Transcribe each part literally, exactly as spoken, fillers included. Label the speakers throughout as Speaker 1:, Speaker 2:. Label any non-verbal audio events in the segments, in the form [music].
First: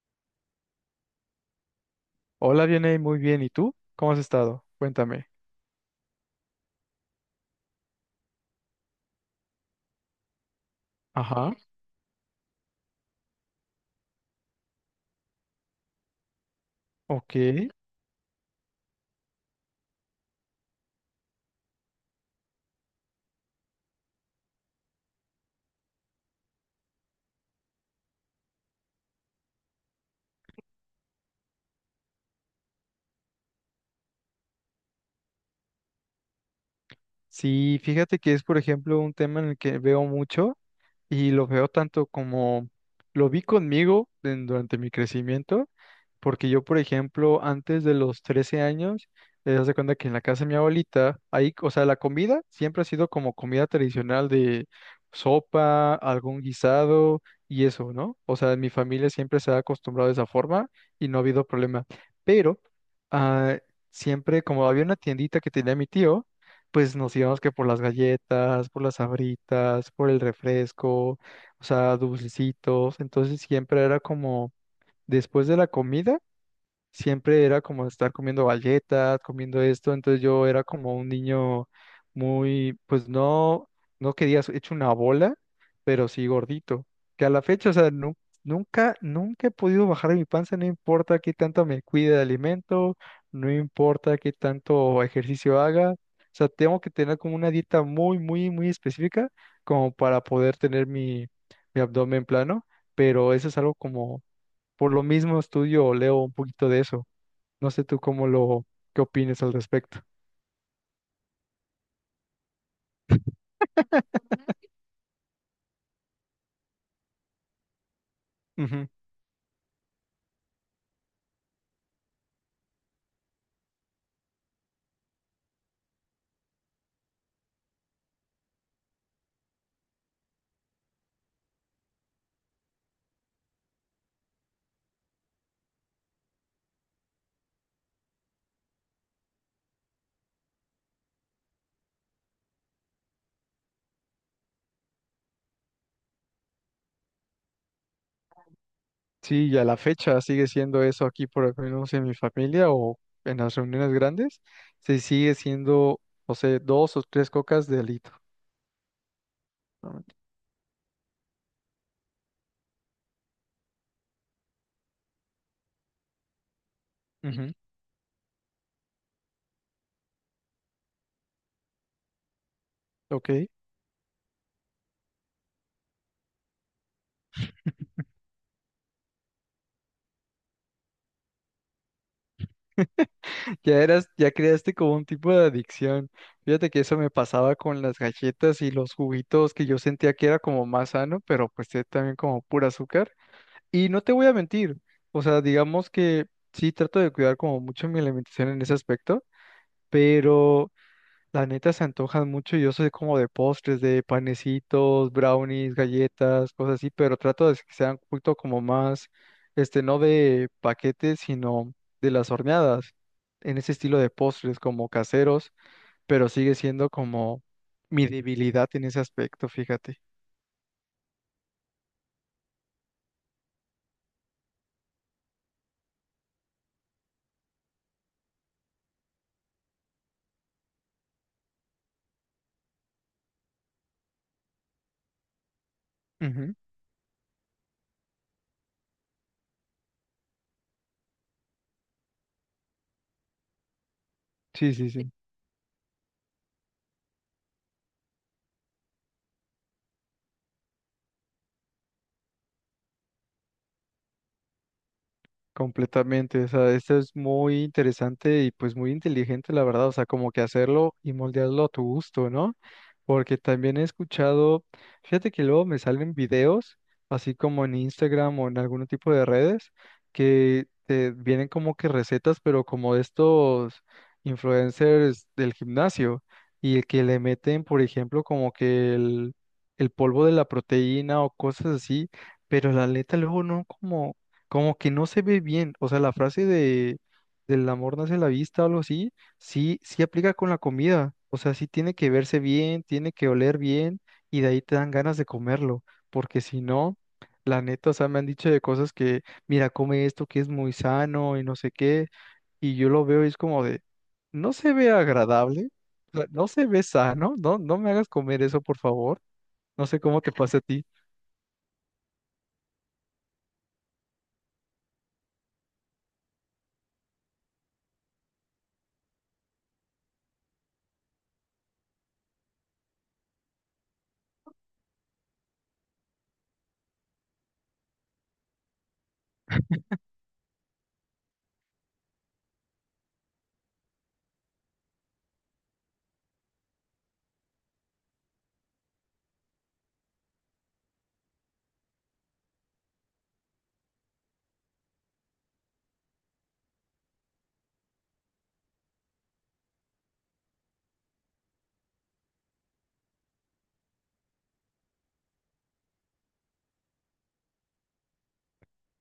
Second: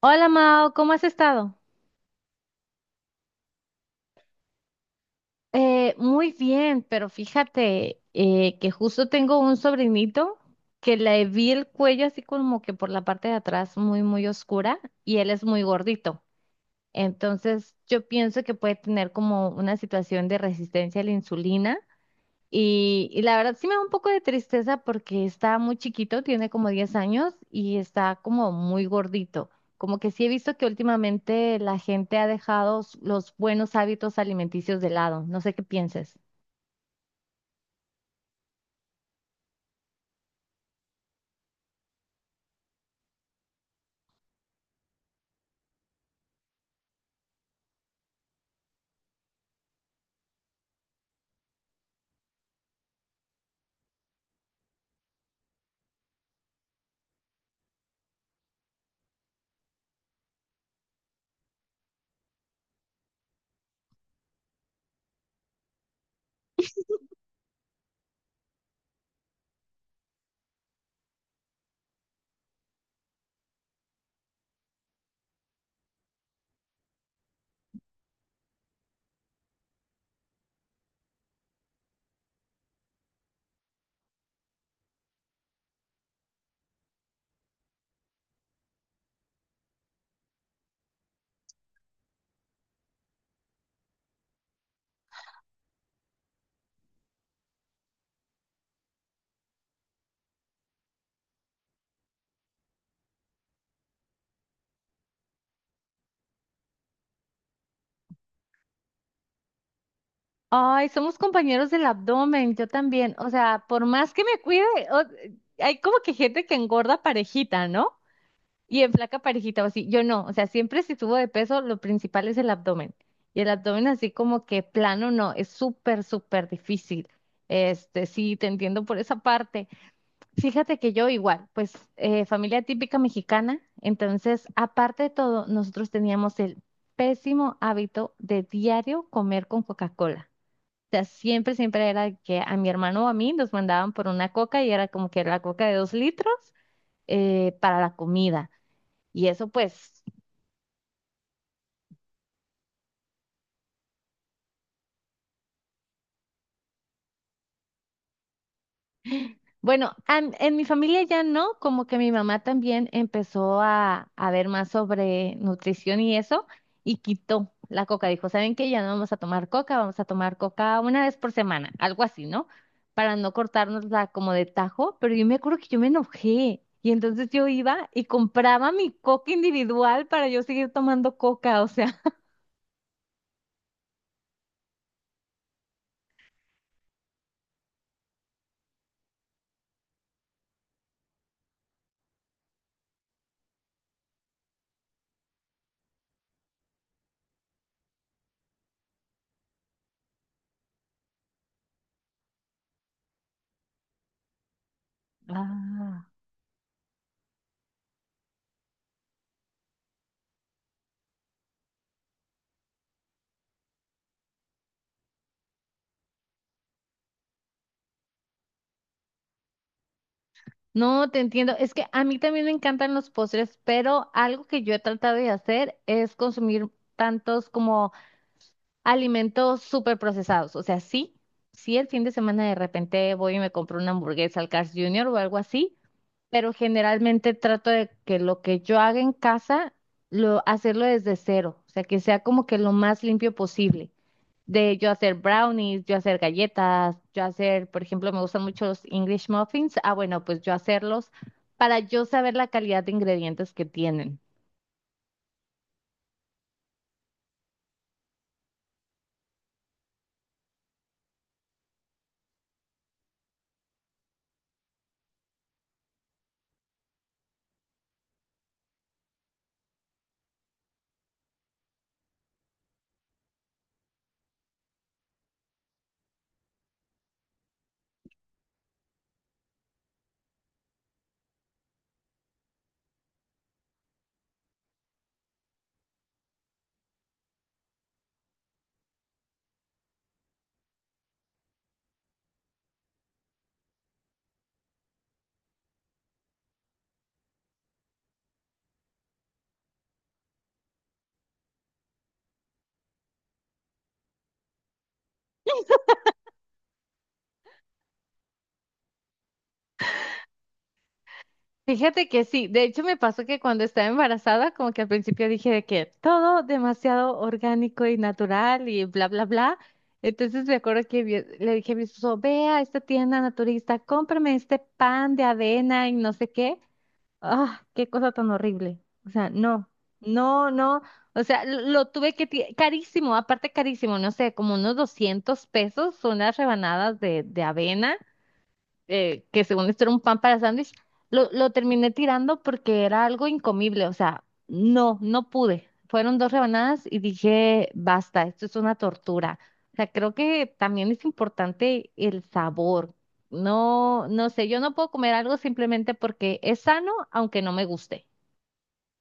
Speaker 1: Hola Mao, ¿cómo has estado?
Speaker 2: Hola, Vianey, muy bien. ¿Y tú? ¿Cómo has estado? Cuéntame.
Speaker 1: Eh, muy bien, pero fíjate eh, que justo tengo un sobrinito que le vi
Speaker 2: Ajá.
Speaker 1: el cuello así como que por la parte de atrás muy, muy oscura y él es muy gordito.
Speaker 2: Ok.
Speaker 1: Entonces yo pienso que puede tener como una situación de resistencia a la insulina. Y, y la verdad sí me da un poco de tristeza porque está muy chiquito, tiene como diez años y está como muy gordito. Como que sí he visto que últimamente la gente ha dejado s- los buenos hábitos alimenticios de lado. No sé qué pienses.
Speaker 2: Sí, fíjate que es, por ejemplo, un tema en el que veo mucho y lo veo tanto como lo vi conmigo en- durante mi crecimiento. Porque yo, por ejemplo, antes de los trece años, eh, haz de cuenta que en la casa de mi abuelita, ahí, o sea, la comida siempre ha sido como comida tradicional de sopa, algún guisado y eso, ¿no? O sea, en mi familia siempre se ha acostumbrado de esa forma y no ha habido problema. Pero ah, siempre, como había una tiendita que tenía mi tío, pues nos íbamos que por las galletas, por las sabritas, por el refresco, o sea, dulcecitos. Entonces siempre era como después de la comida siempre era como estar comiendo galletas, comiendo esto, entonces yo era como un niño muy, pues no, no quería hecho una bola, pero sí gordito, que a la fecha, o sea, nu- nunca, nunca he podido bajar de mi panza, no importa qué tanto me cuide de alimento, no importa qué tanto ejercicio haga, o sea, tengo que tener como una dieta muy, muy, muy específica como para poder tener mi, mi abdomen plano, pero eso es algo como por lo mismo estudio o leo un poquito de eso. No sé tú cómo lo, qué opines al respecto.
Speaker 1: Ay, somos compañeros del abdomen, yo también. O sea, por más que me cuide,
Speaker 2: [laughs]
Speaker 1: o- hay como que gente que engorda parejita, ¿no? Y
Speaker 2: Ujú.
Speaker 1: en flaca parejita o así, yo no, o sea, siempre si subo de peso, lo principal es el abdomen. Y el abdomen así como que plano, no, es súper, súper difícil. Este, sí, te entiendo por esa parte. Fíjate que yo igual, pues eh, familia típica mexicana, entonces, aparte de todo, nosotros teníamos el pésimo hábito de diario comer con Coca-Cola. O sea, siempre, siempre era que a mi hermano o a mí nos mandaban por una coca y era como que la coca de dos litros eh, para la comida. Y eso
Speaker 2: Sí, y a la
Speaker 1: pues,
Speaker 2: fecha sigue siendo eso aquí, por lo menos en mi familia o en las reuniones grandes, se sigue siendo, no sé, dos o tres cocas de alito.
Speaker 1: bueno,
Speaker 2: Ah,
Speaker 1: am- en, mi familia ya no, como que mi mamá también empezó a, a ver más sobre nutrición y eso, y quitó
Speaker 2: ujú.
Speaker 1: la coca. Dijo, ¿saben qué? Ya no vamos a tomar coca, vamos a tomar coca una vez por semana, algo así, ¿no? Para
Speaker 2: Ok,
Speaker 1: no cortárnosla como de tajo, pero yo me acuerdo que yo me enojé. Y entonces yo iba
Speaker 2: [laughs]
Speaker 1: y compraba mi coca individual para yo seguir tomando coca, o sea.
Speaker 2: ya eras, ya creaste como un tipo de adicción. Fíjate que eso me pasaba con las galletas y los juguitos que yo sentía que era como más sano, pero pues eh, también como pura azúcar. Y no te voy a mentir, o sea, digamos que sí trato de cuidar como mucho mi alimentación en ese aspecto, pero la neta se antojan mucho y yo soy como de postres, de panecitos, brownies,
Speaker 1: Ah.
Speaker 2: galletas, cosas así, pero trato de que sean un poquito como más, este, no de paquetes, sino de las horneadas, en ese estilo de postres como caseros, pero sigue siendo como mi debilidad en ese aspecto, fíjate.
Speaker 1: No, te entiendo. Es que a mí también me encantan los postres, pero algo que yo he tratado de hacer es consumir tantos como alimentos súper procesados. O sea, sí, sí el fin de semana de repente voy y me compro una hamburguesa al Carl's junior o algo así, pero
Speaker 2: Ujú.
Speaker 1: generalmente trato de que lo que yo haga en casa, lo, hacerlo desde cero. O sea, que sea como que lo más limpio posible
Speaker 2: Sí,
Speaker 1: de yo
Speaker 2: sí, sí.
Speaker 1: hacer brownies, yo hacer galletas, yo hacer, por ejemplo, me gustan mucho los English muffins. Ah, bueno, pues yo hacerlos para yo saber la calidad de ingredientes que tienen.
Speaker 2: Completamente, o sea, esto es muy interesante y pues muy inteligente, la verdad, o sea, como que hacerlo y moldearlo a tu gusto, ¿no? Porque también he escuchado, fíjate que luego me salen videos, así como en Instagram o en algún tipo de redes, que te vienen como que recetas, pero como de estos influencers del gimnasio, y que le meten, por ejemplo, como que el, el polvo de la proteína o cosas así, pero la neta luego no, como, como que no se ve bien. O sea, la frase de del amor nace a la vista o algo así. Sí, sí aplica con la comida. O sea, sí tiene que verse bien, tiene que oler bien y de ahí te dan ganas de comerlo. Porque si no, la neta, o sea, me han dicho de cosas que, mira, come esto que es muy sano y no sé qué. Y yo lo veo y es como de, no se ve agradable, o sea, no se ve sano, no, no me hagas comer eso, por favor. No sé cómo te pasa a ti.
Speaker 1: Fíjate que sí, de hecho me pasó que cuando estaba embarazada, como que al principio dije de que todo demasiado orgánico y natural y bla, bla, bla. Entonces me acuerdo que vi- le dije a mi esposo, ve a esta tienda naturista, cómprame este pan de avena y no sé qué. Ah, qué cosa tan horrible. O sea, no, no, no. O sea, lo, lo tuve que... ti- Carísimo, aparte carísimo, no sé, como unos doscientos pesos son las rebanadas de, de avena eh, que según esto era un pan para sándwich, lo, lo terminé tirando porque era algo incomible, o sea, no, no pude. Fueron dos rebanadas y dije, basta, esto es una tortura. O sea, creo que también es importante el sabor. No, no sé, yo no puedo comer algo simplemente porque es sano, aunque no me guste.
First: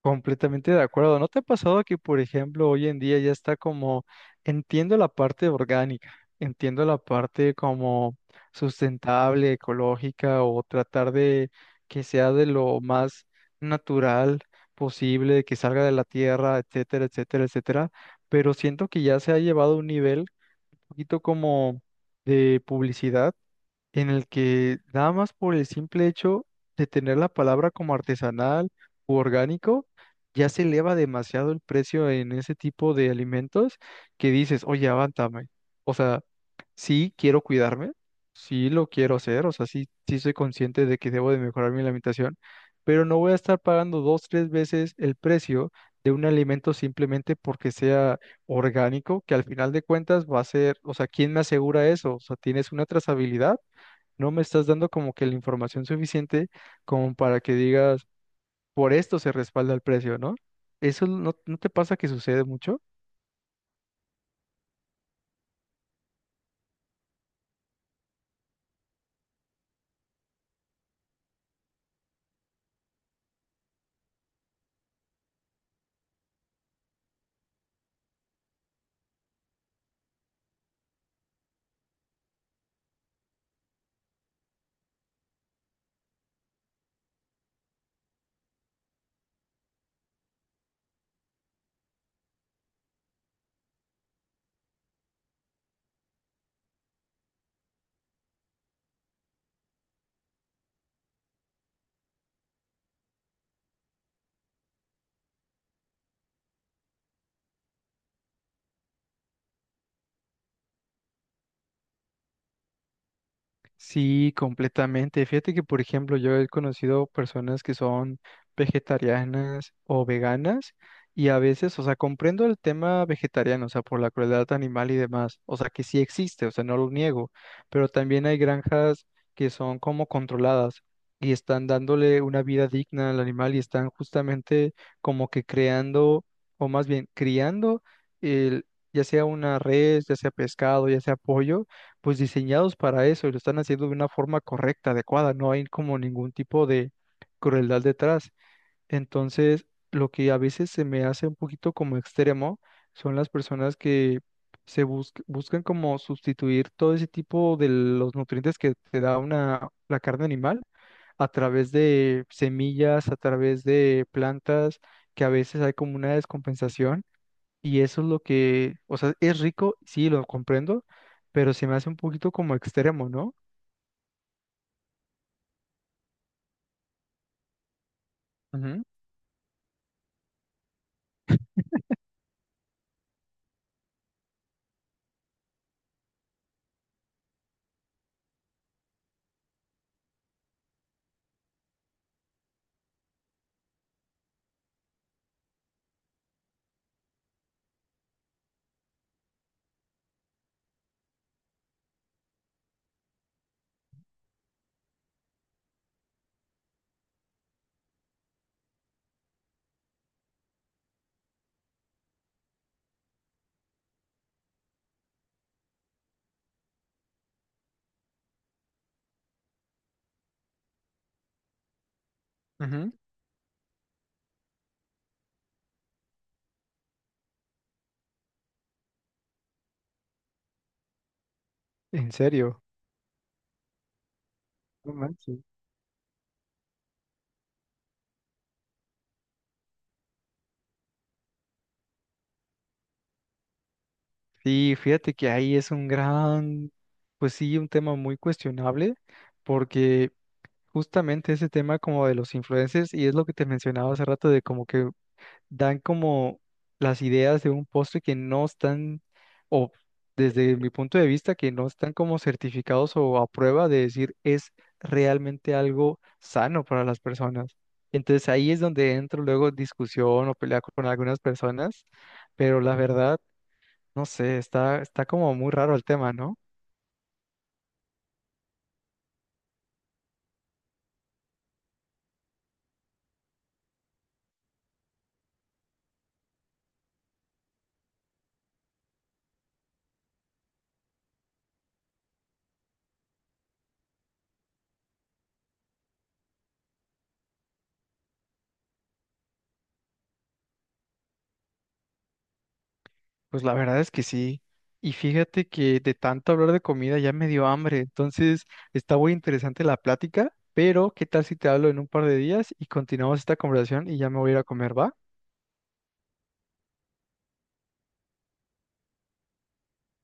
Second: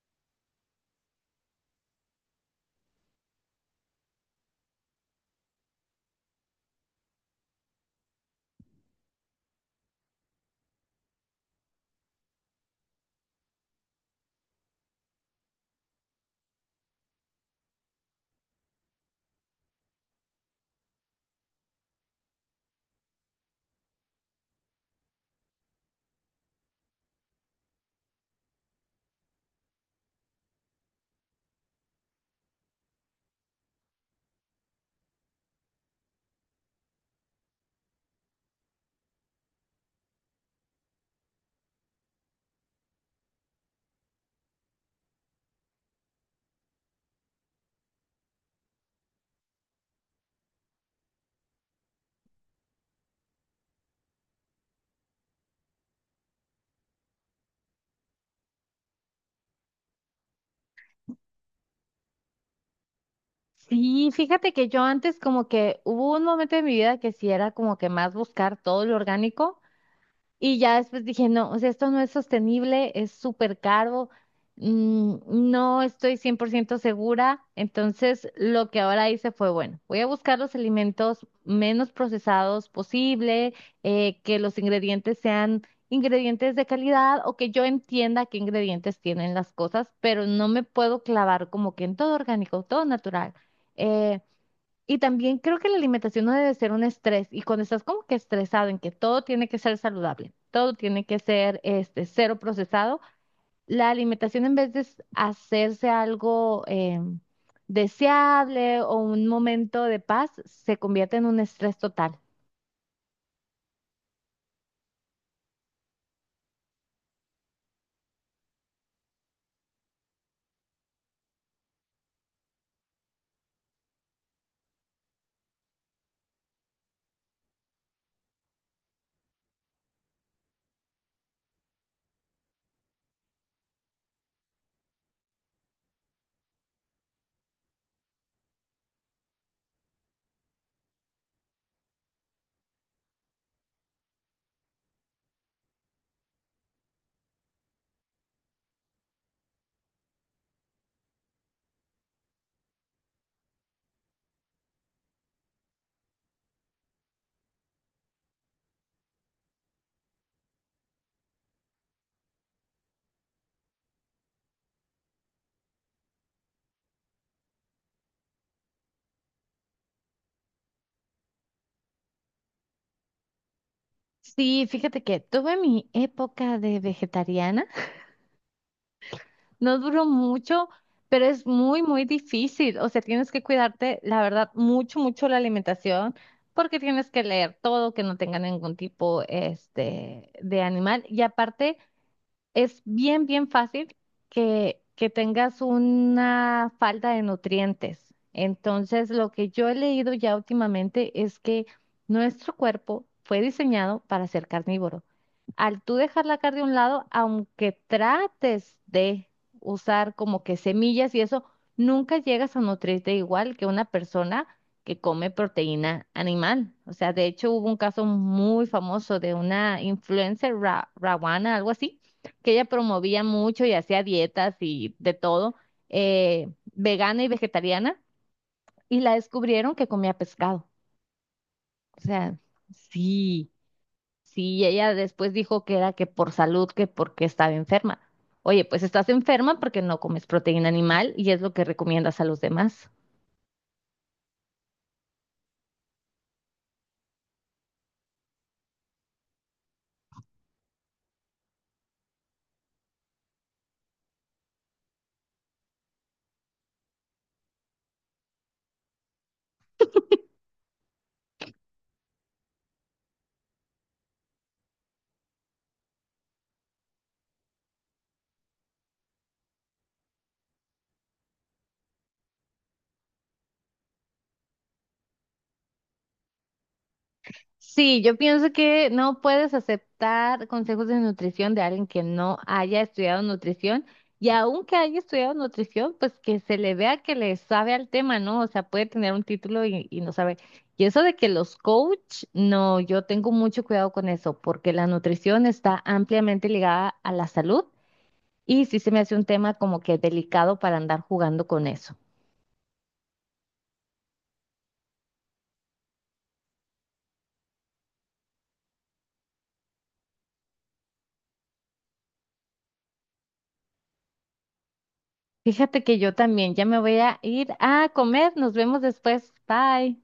Speaker 2: Completamente de acuerdo. ¿No te ha pasado que, por ejemplo, hoy en día ya está como, entiendo la parte orgánica, entiendo la parte como sustentable, ecológica o tratar de que sea de lo más natural posible, que salga de la tierra, etcétera, etcétera, etcétera? Pero siento que ya se ha llevado a un nivel un poquito como de publicidad en el que nada más por el simple hecho de tener la palabra como artesanal u orgánico, ya se eleva demasiado el precio en ese tipo de alimentos que dices, oye, avántame. O sea, sí quiero cuidarme, sí lo quiero hacer, o sea, sí, sí soy consciente de que debo de mejorar mi alimentación, pero no voy a estar pagando dos, tres veces el precio de un alimento simplemente porque sea orgánico, que al final de cuentas va a ser, o sea, ¿quién me asegura eso? O sea, ¿tienes una trazabilidad? No me estás dando como que la información suficiente como para que digas, por esto se respalda el precio, ¿no? ¿Eso no, no te pasa que sucede mucho?
Speaker 1: Sí, fíjate que yo antes como que hubo un momento de mi vida que sí era como que más buscar todo lo orgánico. Y ya después dije, no, o sea, esto no es sostenible, es súper caro, mm, no estoy cien por ciento segura. Entonces, lo que ahora hice fue, bueno, voy a buscar los alimentos menos procesados posible, eh, que los ingredientes sean ingredientes de calidad o que yo entienda qué ingredientes tienen las cosas, pero no me puedo clavar como que en todo orgánico, todo natural. Eh, y también creo que la alimentación no debe ser un estrés. Y cuando estás como que estresado en que todo tiene que ser saludable, todo tiene que ser este cero procesado, la alimentación en vez de s- hacerse algo em, deseable o un momento de paz, se convierte en un estrés total.
Speaker 2: Sí, completamente. Fíjate que, por ejemplo, yo he conocido personas que son vegetarianas o veganas y a veces, o sea, comprendo el tema vegetariano, o sea, por la crueldad animal y demás, o sea, que sí existe, o sea, no lo niego, pero también hay granjas que son como controladas y están dándole una vida digna al animal y están justamente como que creando, o más bien criando, el, ya sea una res, ya sea pescado, ya sea pollo, pues diseñados para eso y lo están haciendo de una forma correcta, adecuada, no hay como ningún tipo de crueldad detrás. Entonces, lo que a veces se me hace un poquito como extremo son las personas que se bus- buscan como sustituir todo ese tipo de los nutrientes que te da una, la carne animal a través de semillas, a través de plantas, que a veces hay como una descompensación y eso es lo que, o sea, es rico, sí, lo comprendo, pero se me hace un poquito como extremo, ¿no?
Speaker 1: Sí, fíjate que tuve mi época de vegetariana.
Speaker 2: Ujú,
Speaker 1: No duró mucho, pero es muy, muy difícil. O sea, tienes que cuidarte, la verdad, mucho, mucho la alimentación, porque tienes que leer todo, que no tenga ningún tipo, este, de animal. Y aparte, es bien, bien fácil que, que tengas una falta de nutrientes. Entonces, lo que yo he leído ya últimamente es que nuestro cuerpo fue diseñado para ser carnívoro. Al tú dejar la carne a un lado, aunque trates de usar como que semillas y eso, nunca llegas a nutrirte igual que una persona que come proteína animal. O sea, de hecho hubo un caso muy famoso de una influencer, Ra- Rawana, algo así, que ella
Speaker 2: ujú.
Speaker 1: promovía mucho y hacía dietas y de todo, eh, vegana y vegetariana, y la descubrieron que comía pescado. O
Speaker 2: ¿En
Speaker 1: sea,
Speaker 2: serio?
Speaker 1: sí, sí, y ella
Speaker 2: No
Speaker 1: después
Speaker 2: manches.
Speaker 1: dijo que era que por salud, que porque estaba enferma. Oye, pues estás enferma porque no comes proteína animal y es lo que recomiendas a los demás.
Speaker 2: Sí, fíjate que ahí es un gran, pues sí, un tema muy cuestionable, porque justamente ese tema como de los influencers, y es lo que te mencionaba hace rato, de como que dan como las ideas de un postre que no están, o desde mi punto de vista, que no están como certificados o a prueba de decir es realmente algo sano para las personas. Entonces ahí es donde entro luego en discusión o pelea con algunas personas, pero la verdad, no sé, está, está como muy raro el tema, ¿no?
Speaker 1: Sí, yo pienso que no puedes aceptar consejos de nutrición de alguien que no haya estudiado nutrición y aunque haya estudiado nutrición, pues que se le vea que le sabe al tema, ¿no? O sea, puede tener un título y, y no sabe. Y eso de que los coach, no, yo tengo mucho cuidado con eso porque la nutrición está ampliamente ligada a la salud y sí se me hace un tema como que delicado para andar jugando con eso.
Speaker 2: Pues la verdad es que sí. Y fíjate que de tanto hablar de comida ya me dio hambre. Entonces está muy interesante la plática, pero ¿qué tal si te hablo en un par de días y continuamos esta conversación y ya me voy a ir a comer, ¿va?
Speaker 1: Fíjate que yo también ya me voy a ir a comer. Nos vemos después. Bye.